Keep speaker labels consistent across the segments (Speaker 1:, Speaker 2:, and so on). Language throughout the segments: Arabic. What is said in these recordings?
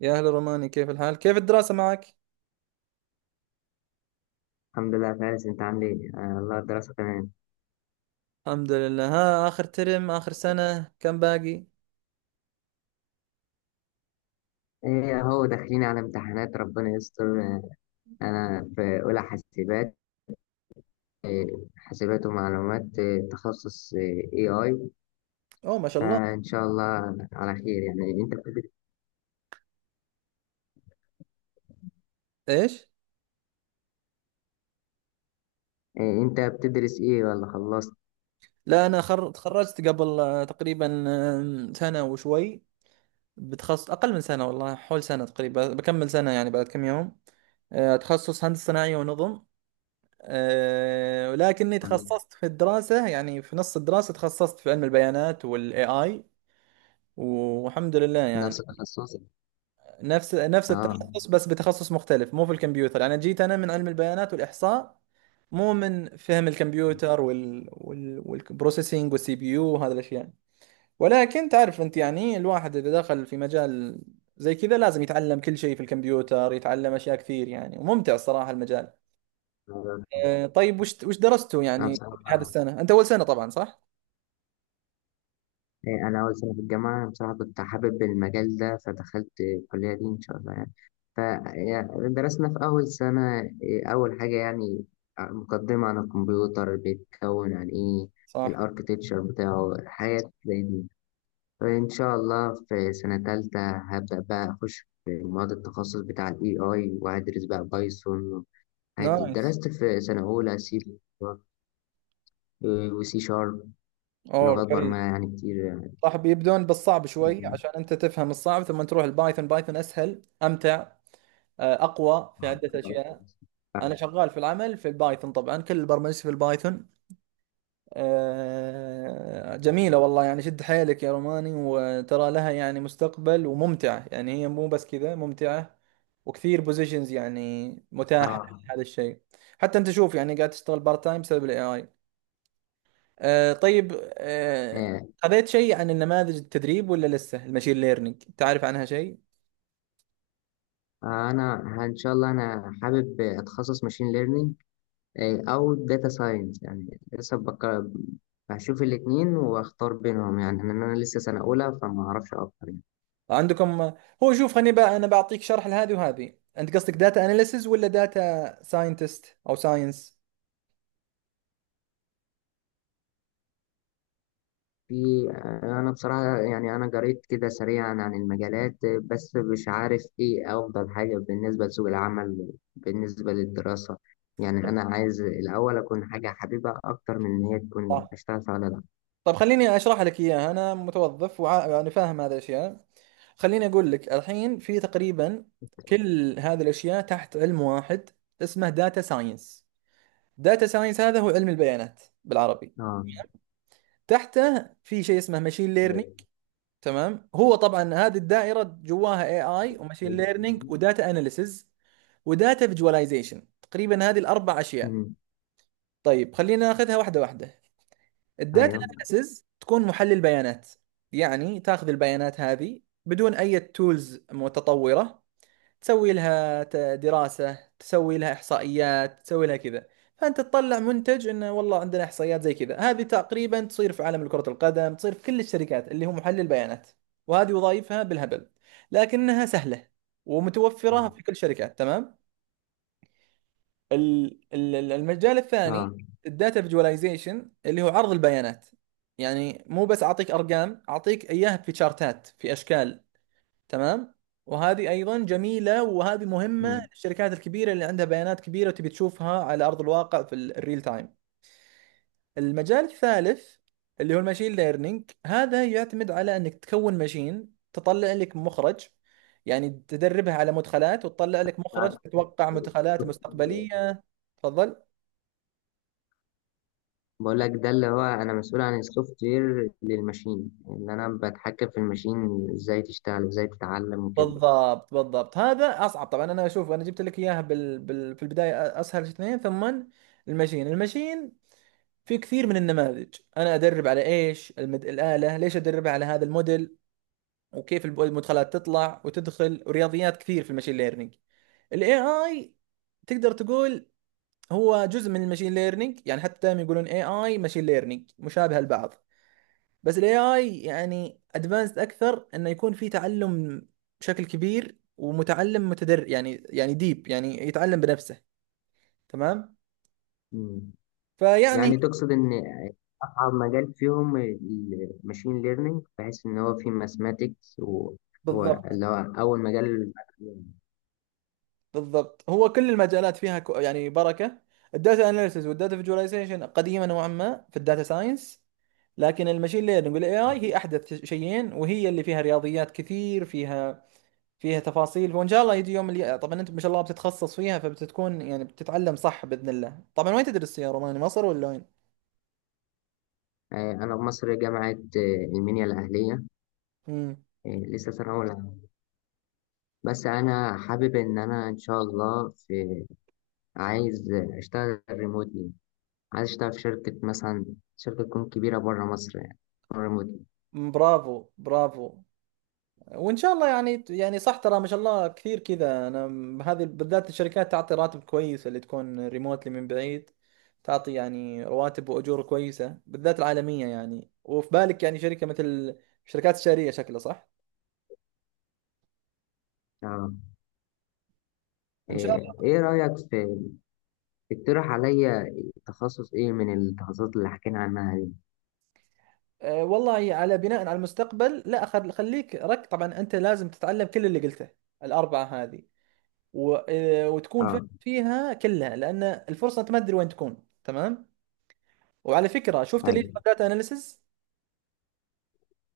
Speaker 1: يا أهلا روماني، كيف الحال؟ كيف الدراسة معك؟
Speaker 2: الحمد لله يا فارس، انت عامل ايه؟ آه والله الدراسة تمام.
Speaker 1: الحمد لله. ها، آخر ترم آخر سنة، كم باقي؟
Speaker 2: ايه اهو داخلين على امتحانات، ربنا يستر. انا في اولى حاسبات. آه. حاسبات ومعلومات، تخصص اي اي.
Speaker 1: أوه ما شاء الله.
Speaker 2: فان شاء الله على خير. يعني انت بتدرس؟
Speaker 1: إيش؟
Speaker 2: انت بتدرس ايه ولا خلصت؟
Speaker 1: لا، أنا تخرجت قبل، تقريبا، سنة وشوي بتخصص. أقل من سنة والله، حول سنة تقريبا، بكمل سنة يعني بعد كم يوم. تخصص هندسة صناعية ونظم. ولكني
Speaker 2: ولا
Speaker 1: تخصصت في الدراسة، يعني في نص الدراسة تخصصت في علم البيانات وال AI. والحمد لله
Speaker 2: نفس
Speaker 1: يعني.
Speaker 2: التخصص؟
Speaker 1: نفس نفس
Speaker 2: اه.
Speaker 1: التخصص، بس بتخصص مختلف، مو في الكمبيوتر. انا جيت، انا من علم البيانات والاحصاء، مو من فهم الكمبيوتر وال والبروسيسنج والسي بي يو وهذه الاشياء. ولكن تعرف انت، يعني الواحد اذا دخل في مجال زي كذا لازم يتعلم كل شيء في الكمبيوتر، يتعلم اشياء كثير يعني، وممتع الصراحة المجال. أه، طيب وش درستوا
Speaker 2: انا
Speaker 1: يعني هذه
Speaker 2: بصراحة،
Speaker 1: السنة؟ انت اول سنة طبعا، صح؟
Speaker 2: إيه، أنا أول سنة في الجامعة. بصراحة كنت حابب المجال ده فدخلت الكلية دي إن شاء الله يعني. فدرسنا في أول سنة إيه، أول حاجة يعني مقدمة عن الكمبيوتر، بيتكون عن إيه
Speaker 1: صح.
Speaker 2: الأركتكتشر بتاعه، حاجات زي دي. فإن شاء الله في سنة تالتة هبدأ بقى أخش في مواد التخصص بتاع ال AI وهدرس بقى بايثون، حاجات دي.
Speaker 1: نايس.
Speaker 2: درست في سنة أولى سي وسي شارب،
Speaker 1: اوه
Speaker 2: لغات
Speaker 1: كويس.
Speaker 2: برمجة يعني كتير
Speaker 1: صح، بيبدون بالصعب شوي
Speaker 2: يعني.
Speaker 1: عشان انت تفهم الصعب ثم تروح البايثون. بايثون اسهل، امتع، اقوى في
Speaker 2: اه.
Speaker 1: عده اشياء. انا شغال في العمل في البايثون، طبعا كل البرمجه في البايثون. جميله والله يعني. شد حيلك يا روماني، وترى لها يعني مستقبل وممتعه، يعني هي مو بس كذا ممتعه، وكثير بوزيشنز يعني متاحه،
Speaker 2: آه.
Speaker 1: هذا الشيء. حتى انت شوف يعني قاعد تشتغل بارت تايم بسبب الاي اي. آه طيب. آه، خذيت شيء عن النماذج التدريب، ولا لسه المشين ليرنينج تعرف عنها شيء؟
Speaker 2: ان شاء الله انا حابب اتخصص ماشين ليرنينج او داتا ساينس. هشوف الاثنين واختار بينهم. يعني ان انا لسه سنه اولى فما اعرفش اكتر يعني.
Speaker 1: عندكم. هو شوف، خليني بقى انا بعطيك شرح لهذه وهذه. انت قصدك داتا اناليسز ولا داتا ساينتست او ساينس؟
Speaker 2: في انا بصراحه يعني انا قريت كده سريعا عن المجالات، بس مش عارف ايه افضل حاجه بالنسبه لسوق العمل، بالنسبه للدراسه. يعني انا عايز الاول اكون حاجه حبيبه اكتر من ان هي
Speaker 1: صح.
Speaker 2: تكون اشتغل فيها ولا لا.
Speaker 1: طيب خليني اشرح لك اياها، انا متوظف يعني فاهم هذه الاشياء. خليني اقول لك الحين، في تقريبا كل هذه الاشياء تحت علم واحد اسمه داتا ساينس. داتا ساينس هذا هو علم البيانات بالعربي.
Speaker 2: اه.
Speaker 1: تحته في شيء اسمه ماشين ليرنينج.
Speaker 2: ايوه.
Speaker 1: تمام. هو طبعا هذه الدائره جواها اي اي وماشين ليرنينج وداتا اناليسز وداتا فيجواليزيشن، تقريبا هذه الاربع اشياء.
Speaker 2: أمم.
Speaker 1: طيب خلينا ناخذها واحده واحده. الداتا
Speaker 2: ايوه.
Speaker 1: اناليسز تكون محلل بيانات، يعني تاخذ البيانات هذه بدون اي تولز متطوره. تسوي لها دراسة، تسوي لها إحصائيات، تسوي لها كذا. فأنت تطلع منتج إنه والله عندنا إحصائيات زي كذا. هذه تقريبا تصير في عالم كرة القدم، تصير في كل الشركات، اللي هو محلل بيانات. وهذه وظائفها بالهبل، لكنها سهلة ومتوفرة في كل شركات. تمام. المجال الثاني،
Speaker 2: اه.
Speaker 1: الداتا فيجواليزيشن، اللي هو عرض البيانات. يعني مو بس أعطيك أرقام، أعطيك إياها في شارتات، في أشكال. تمام. وهذه ايضا جميله، وهذه مهمه
Speaker 2: أمم.
Speaker 1: للشركات الكبيره اللي عندها بيانات كبيره وتبي تشوفها على ارض الواقع في الريل تايم. المجال الثالث، اللي هو الماشين ليرنينج، هذا يعتمد على انك تكون ماشين تطلع لك مخرج. يعني تدربها على مدخلات وتطلع لك مخرج،
Speaker 2: بعد-
Speaker 1: تتوقع مدخلات مستقبليه. تفضل.
Speaker 2: بقول لك ده اللي هو انا مسؤول عن السوفت وير للماشين، اللي انا بتحكم في الماشين ازاي تشتغل ازاي تتعلم وكده.
Speaker 1: بالضبط بالضبط، هذا اصعب طبعا. انا اشوف انا جبت لك اياها في البدايه اسهل اثنين، ثم الماشين. في كثير من النماذج انا ادرب على ايش الاله، ليش ادربها على هذا الموديل، وكيف المدخلات تطلع وتدخل، ورياضيات كثير في المشين ليرنينج. الاي اي تقدر تقول هو جزء من المشين ليرنينج. يعني حتى دائما يقولون اي اي ماشين ليرنينج مشابهه لبعض، بس الاي اي يعني ادفانسد اكثر، انه يكون في تعلم بشكل كبير ومتعلم متدرب، يعني ديب، يعني يتعلم بنفسه. تمام.
Speaker 2: أمم.
Speaker 1: فيعني
Speaker 2: يعني تقصد ان اصعب مجال فيهم الماشين ليرنينج، بحيث ان هو فيه ماثماتكس، وهو
Speaker 1: بالضبط
Speaker 2: اللي هو اول مجال.
Speaker 1: بالضبط، هو كل المجالات فيها يعني بركة. الداتا اناليسز والداتا فيجواليزيشن قديمة نوعا ما في الداتا ساينس، لكن المشين ليرنينج والاي اي هي احدث شيئين، وهي اللي فيها رياضيات كثير، فيها تفاصيل. وان شاء الله يجي يوم اللي طبعا انت ما شاء الله بتتخصص فيها، فبتكون يعني بتتعلم، صح باذن الله طبعا. وين تدرس يا روماني، مصر ولا وين؟
Speaker 2: انا في مصر، جامعة المنيا الاهلية.
Speaker 1: امم.
Speaker 2: آه، لسه سنة اولى. بس انا حابب ان انا ان شاء الله في، عايز اشتغل ريموتلي. عايز اشتغل في شركة مثلا، شركة تكون كبيرة بره مصر يعني، ريموتلي.
Speaker 1: برافو برافو. وان شاء الله يعني، يعني صح ترى، ما شاء الله كثير كذا. انا هذه بالذات الشركات تعطي راتب كويس اللي تكون ريموتلي من بعيد، تعطي يعني رواتب واجور كويسه، بالذات العالميه يعني. وفي بالك يعني شركه مثل الشركات الشهريه، شكلها صح.
Speaker 2: اه.
Speaker 1: ان شاء
Speaker 2: ايه
Speaker 1: الله.
Speaker 2: إيه رأيك في، اقترح عليا تخصص ايه من التخصصات اللي حكينا عنها دي.
Speaker 1: أه والله، على بناء على المستقبل، لا خليك رك. طبعا انت لازم تتعلم كل اللي قلته، الاربعه هذه. وتكون فاهم
Speaker 2: اه.
Speaker 1: فيها كلها لان الفرصه انت ما تدري وين تكون. تمام. وعلى فكره، شفت اللي
Speaker 2: ايوه.
Speaker 1: داتا اناليسز،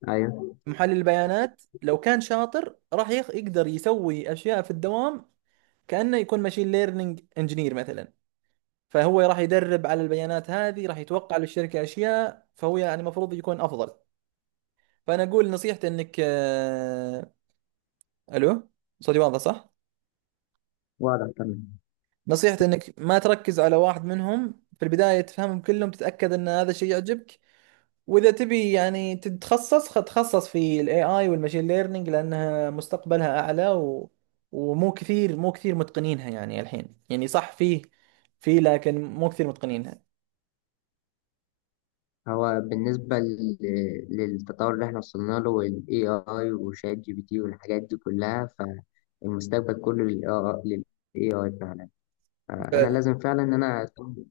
Speaker 2: ايوه.
Speaker 1: محلل البيانات، لو كان شاطر راح يقدر يسوي اشياء في الدوام، كانه يكون ماشين ليرنينج انجينير مثلا. فهو راح يدرب على البيانات هذه، راح يتوقع للشركه اشياء. فهو يعني المفروض يكون افضل. فانا اقول نصيحتي انك الو، صوتي واضح صح؟
Speaker 2: واضح تمام.
Speaker 1: نصيحتي انك ما تركز على واحد منهم في البدايه، تفهمهم كلهم، تتاكد ان هذا الشيء يعجبك. واذا تبي يعني تتخصص، تخصص في الاي اي والماشين ليرنينج، لانها مستقبلها اعلى، ومو كثير، مو كثير متقنينها يعني الحين، يعني صح. فيه لكن مو كثير متقنينها.
Speaker 2: هو بالنسبة للتطور اللي احنا وصلنا له وال AI وشات جي بي تي والحاجات دي كلها، فالمستقبل كله لل AI، لل AI فعلا. انا
Speaker 1: فعلا
Speaker 2: لازم فعلا ان انا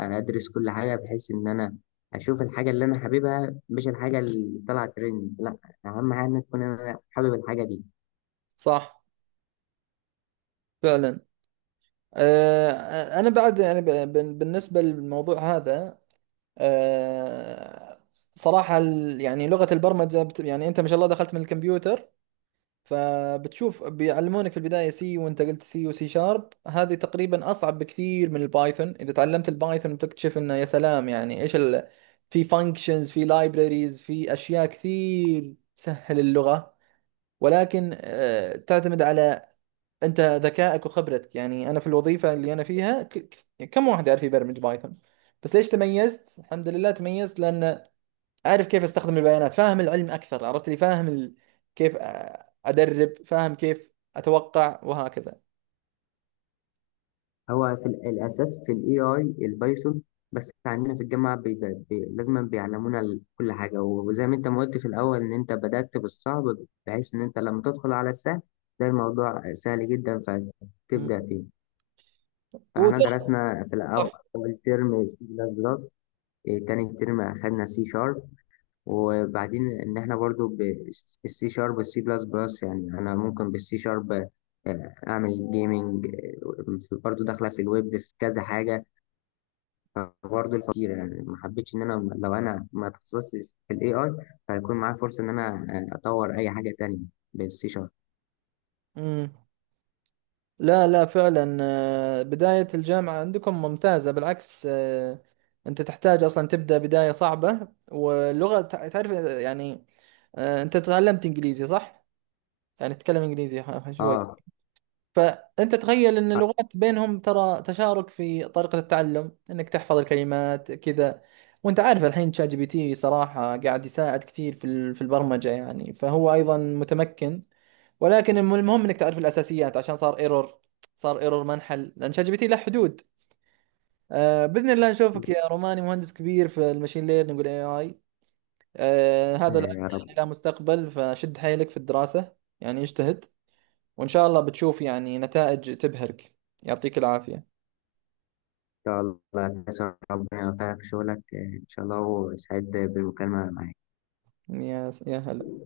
Speaker 2: ادرس كل حاجه بحيث ان انا اشوف الحاجه اللي انا حاببها، مش الحاجه اللي طلعت ترند. لا، اهم حاجه ان تكون انا حابب الحاجه دي.
Speaker 1: صح فعلا. انا بعد يعني بالنسبه للموضوع هذا، آه، صراحه يعني لغه البرمجه يعني انت ما شاء الله دخلت من الكمبيوتر، فبتشوف بيعلمونك في البداية سي، وانت قلت سي وسي شارب، هذه تقريبا اصعب بكثير من البايثون. اذا تعلمت البايثون بتكتشف انه يا سلام. يعني ايش في فانكشنز، في لايبراريز، في اشياء كثير تسهل اللغة. ولكن تعتمد على انت ذكائك وخبرتك. يعني انا في الوظيفة اللي انا فيها كم واحد يعرف يبرمج بايثون؟ بس ليش تميزت؟ الحمد لله تميزت لان اعرف كيف استخدم البيانات، فاهم العلم اكثر، عرفت لي فاهم كيف ادرب، فاهم كيف اتوقع، وهكذا.
Speaker 2: هو في الاساس في الاي اي البايثون. بس عندنا في الجامعه بي لازم بيعلمونا كل حاجه، وزي ما انت ما قلت في الاول ان انت بدات بالصعب، بحيث ان انت لما تدخل على السهل ده الموضوع سهل جدا
Speaker 1: مم.
Speaker 2: فتبدا فيه. فاحنا
Speaker 1: وترى،
Speaker 2: درسنا في الاول
Speaker 1: صح.
Speaker 2: أول ترم سي بلس بلس، إيه، تاني ترم أخدنا سي شارب. وبعدين ان احنا برضو بالسي شارب والسي بلس بلس، يعني انا ممكن بالسي شارب اعمل جيمنج، برضو داخله في الويب في كذا حاجه. برضو الفقير يعني ما حبيتش ان انا لو انا ما اتخصصتش في الاي اي فهيكون معايا فرصه ان انا اطور اي حاجه تانية بالسي شارب.
Speaker 1: مم. لا لا فعلا، بداية الجامعة عندكم ممتازة بالعكس. انت تحتاج اصلا تبدأ بداية صعبة، واللغة تعرف، يعني انت تعلمت انجليزي صح؟ يعني تتكلم انجليزي شوي.
Speaker 2: اه.
Speaker 1: فأنت تخيل أن اللغات بينهم ترى تشارك في طريقة التعلم، أنك تحفظ الكلمات كذا. وأنت عارف الحين تشات جي بي تي صراحة قاعد يساعد كثير في في البرمجة، يعني فهو أيضا متمكن. ولكن المهم أنك تعرف الأساسيات، عشان صار ايرور، صار ايرور ما انحل، لأن شات جي بي تي له حدود. آه، بإذن الله نشوفك يا روماني مهندس كبير في المشين ليرنينج والاي اي. آه، هذا العلم
Speaker 2: يا رب
Speaker 1: يعني لا
Speaker 2: ان
Speaker 1: مستقبل. فشد حيلك في الدراسة، يعني اجتهد، وإن شاء الله بتشوف يعني نتائج تبهرك. يعطيك العافية.
Speaker 2: شاء الله. ربنا يوفقك في شغلك، ان شاء الله، وسعيد بالمكالمه معاك.
Speaker 1: يا هلا.